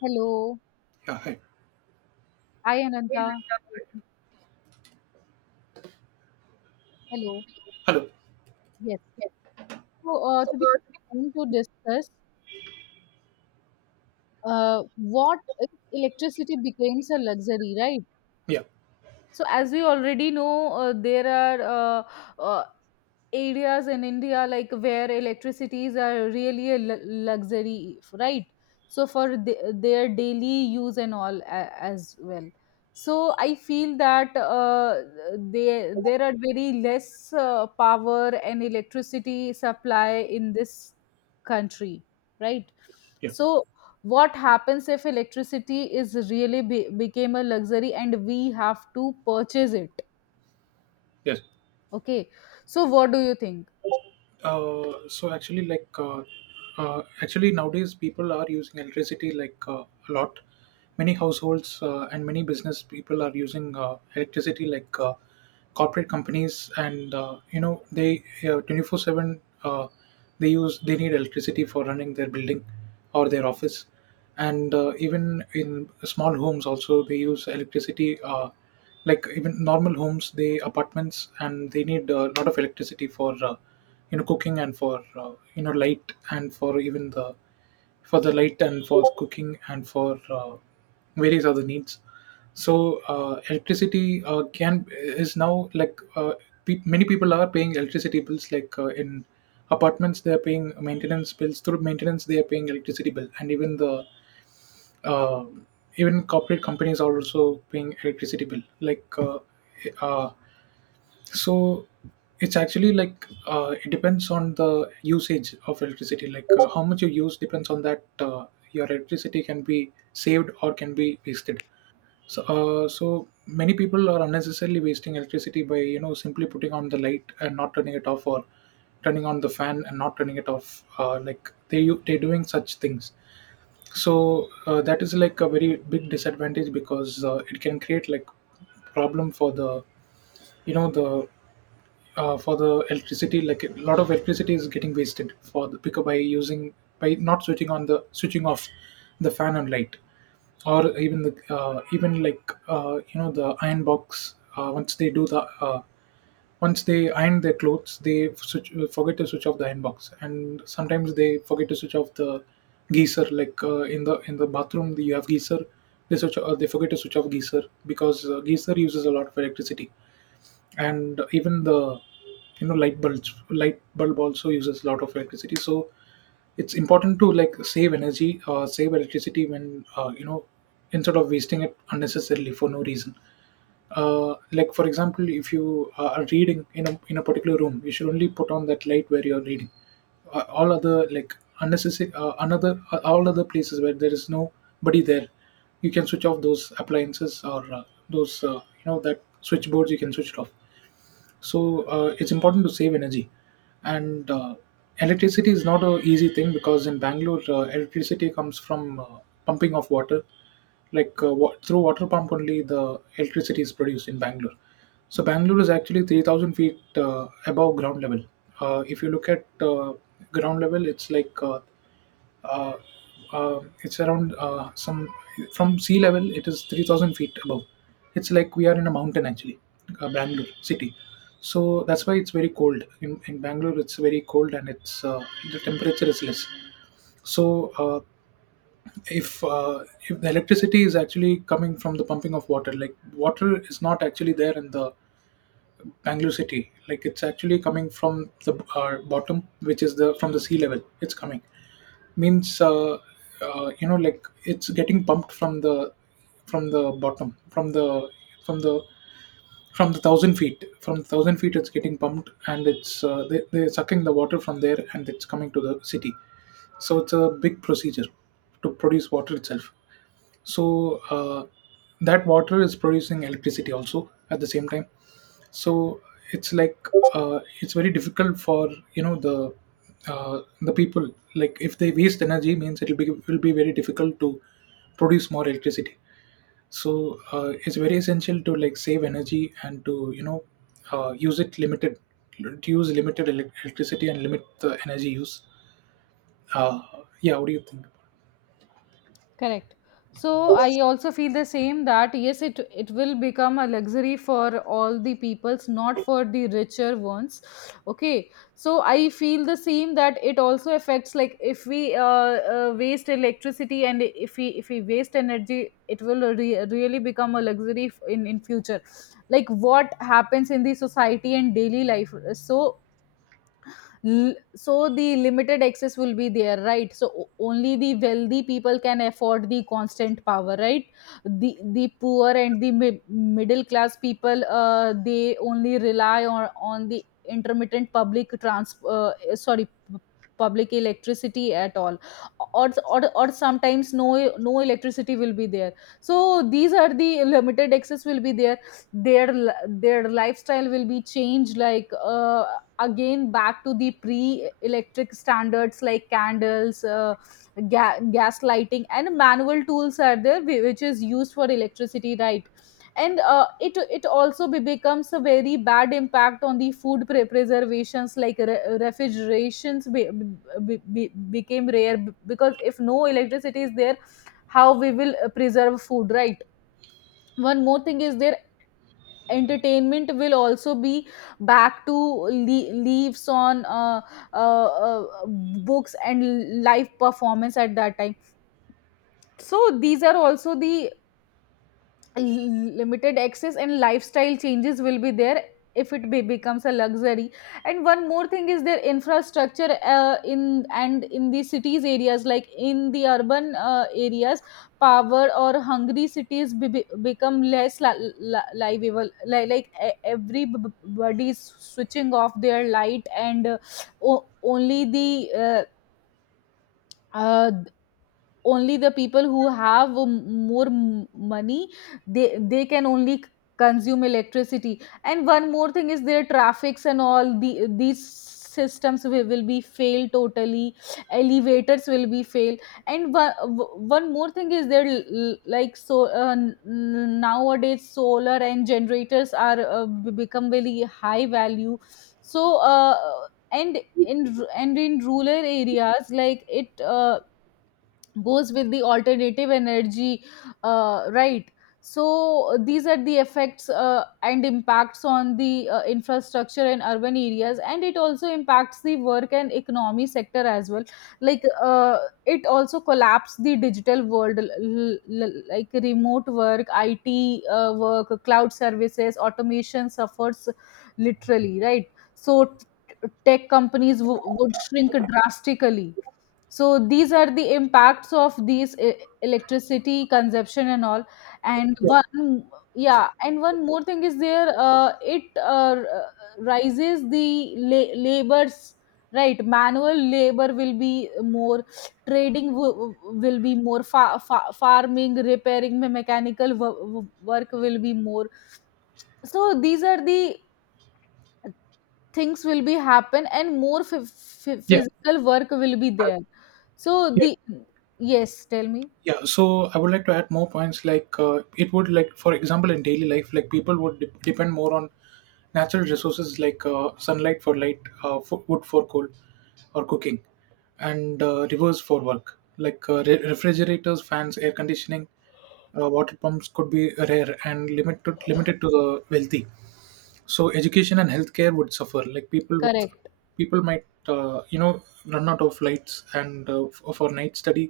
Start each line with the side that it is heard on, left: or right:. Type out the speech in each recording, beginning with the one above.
left: Hello.
right: Yeah, hi.
left: Hi, Ananta.
right: Yeah.
left: Hello.
right: Hello.
left: Yes.
right: So,
left: Today we're going to discuss what if electricity becomes a luxury, right?
right: Yeah,
left: So, as we already know, there are areas in India like where electricities are really a luxury, right? So for their daily use and all as well. So I feel that there are very less power and electricity supply in this country, right?
right: yeah,
left: So what happens if electricity is really became a luxury and we have to purchase it.
right: yes.
left: Okay, so what do you think?
right: So actually, actually nowadays people are using electricity a lot. Many households and many business people are using electricity corporate companies, and you know they 24/7. Uh, they need electricity for running their building or their office, and even in small homes also they use electricity. Uh, like even normal homes they apartments and they need a lot of electricity for cooking and for light and for even the for the light and for cooking and for various other needs. So uh, electricity uh, can is now many people are paying electricity bills in apartments. They are paying maintenance bills. Through maintenance they are paying electricity bill, and even the um, even corporate companies are also paying electricity bill uh, so it's actually it depends on the usage of electricity, how much you use depends on that your electricity can be saved or can be wasted. So so many people are unnecessarily wasting electricity by, you know, simply putting on the light and not turning it off, or turning on the fan and not turning it off. They're doing such things. So that is like a very big disadvantage, because it can create like problem for the you know the for the electricity. Like a lot of electricity is getting wasted for the picker by using by not switching on the switching off the fan and light, or even the even like you know the iron box. Once they do the once they iron their clothes they forget to switch off the iron box, and sometimes they forget to switch off the geyser. In the in the bathroom you have geyser, they switch they forget to switch off geyser, because geyser uses a lot of electricity. And even the light bulb also uses a lot of electricity. So it's important to like save energy, save electricity, when you know instead of wasting it unnecessarily for no reason. Like for example, if you are reading in in a particular room, you should only put on that light where you're reading. All other like unnecessary another all other places where there is nobody there, you can switch off those appliances, or those you know that switchboards you can switch it off. So it's important to save energy. And electricity is not a easy thing, because in Bangalore electricity comes from pumping of water. Through water pump only the electricity is produced in Bangalore. So Bangalore is actually 3,000 feet above ground level. If you look at ground level, it's like uh, it's around some from sea level, it is 3,000 feet above. It's like we are in a mountain actually, Bangalore city. So that's why it's very cold in Bangalore. It's very cold, and it's the temperature is less. So if the electricity is actually coming from the pumping of water, like water is not actually there in the Bangalore city. Like it's actually coming from the bottom, which is the from the sea level. It's coming means you know like it's getting pumped from the bottom from the from the from the thousand feet from the thousand feet. It's getting pumped, and it's they're sucking the water from there and it's coming to the city. So it's a big procedure to produce water itself. So that water is producing electricity also at the same time. So it's like it's very difficult for you know the the people, like if they waste energy means it'll be will be very difficult to produce more electricity. So it's very essential to like save energy, and to use it limited, to use limited electricity and limit the energy use. uh, yeah, what do you think?
left: Correct. So I also feel the same that yes, it will become a luxury for all the peoples, not for the richer ones. Okay. So I feel the same that it also affects like if we waste electricity and if we waste energy, it will really become a luxury in future. Like what happens in the society and daily life. So so the limited access will be there, right? So only the wealthy people can afford the constant power, right? The poor and the middle class people they only rely on the intermittent public public electricity at all, or sometimes no electricity will be there. So these are the limited access will be there. Their lifestyle will be changed, like again back to the pre-electric standards like candles, gas lighting, and manual tools are there, which is used for electricity, right? And it it also becomes a very bad impact on the food preservations like refrigerations became rare because if no electricity is there, how we will preserve food, right? One more thing is there, entertainment will also be back to leaves on books and live performance at that time. So these are also the limited access and lifestyle changes will be there if it becomes a luxury. And one more thing is their infrastructure, in and in the cities areas, like in the urban areas, power or hungry cities become less livable, like everybody is switching off their light and o- only the uh, uh, only the people who have more money, they they can only consume electricity. And one more thing is their traffics and all the these systems will be failed totally, elevators will be failed. And one more thing is there like, so nowadays solar and generators are become very high value. So and in rural areas like it goes with the alternative energy, right. So these are the effects and impacts on the infrastructure in urban areas, and it also impacts the work and economy sector as well, like it also collapse the digital world, like remote work, it work, cloud services, automation suffers literally, right? So tech companies would shrink drastically. So these are the impacts of electricity consumption and all. And one Yeah, and one more thing is there, rises the labors, right? Manual labor will be more, trading will be more, farming, repairing, mechanical work will be more. So these are the things will be happen, and more
right: Yeah.
left: physical work will be
right: I-.
left: there. So
right: Yeah.
left: the, yes tell me.
right: Yeah, so I would like to add more points. It would, like for example in daily life, like people would depend more on natural resources, like sunlight for light, fo wood for coal or cooking, and rivers for work. Refrigerators, fans, air conditioning, water pumps could be rare and limited to the wealthy. So education and healthcare would suffer.
left: Correct.
right: People might, run out of lights and for night study,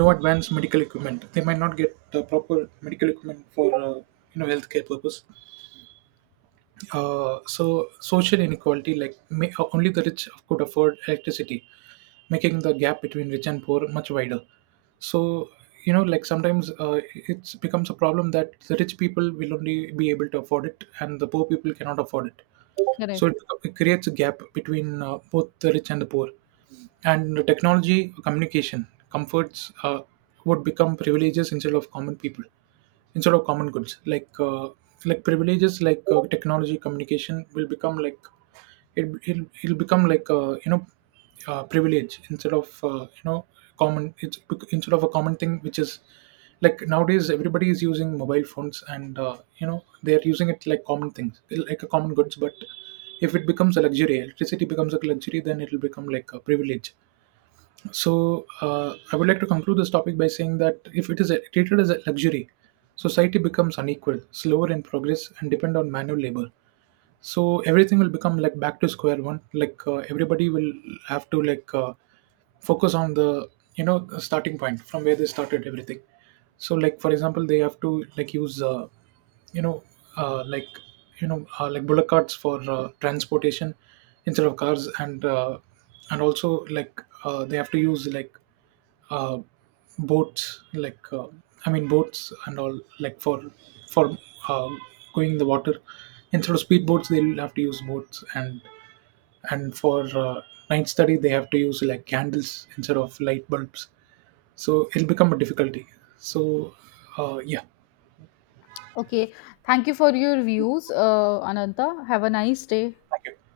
right: no advanced medical equipment. They might not get the proper medical equipment for healthcare purpose. So social inequality, only the rich could afford electricity, making the gap between rich and poor much wider. So you know, like sometimes it becomes a problem that the rich people will only be able to afford it and the poor people cannot afford it. so it,
left: Correct.
right: it creates a gap between both the rich and the poor. And the technology, communication, comforts would become privileges instead of common people, instead of common goods. Like privileges, like technology, communication will become like it'll become like, privilege instead of, common. Instead of a common thing, which is like nowadays everybody is using mobile phones and, they're using it like common things, like a common goods. But if it becomes a luxury, electricity becomes a luxury, then it'll become like a privilege. So I would like to conclude this topic by saying that if it is treated as a luxury, society becomes unequal, slower in progress, and depend on manual labor. So everything will become like back to square one. Like everybody will have to focus on the, you know, starting point from where they started everything. So like for example, they have to like use you know uh, like like bullock carts for transportation instead of cars. And also like they have to use like uh, boats, boats and all, like for for uh, going the water instead of speedboats. They'll have to use boats. And for night study, they have to use like candles instead of light bulbs. So it'll become a difficulty. so yeah,
left: Okay, thank you for your views, Ananta, have a nice day.
right: thank you.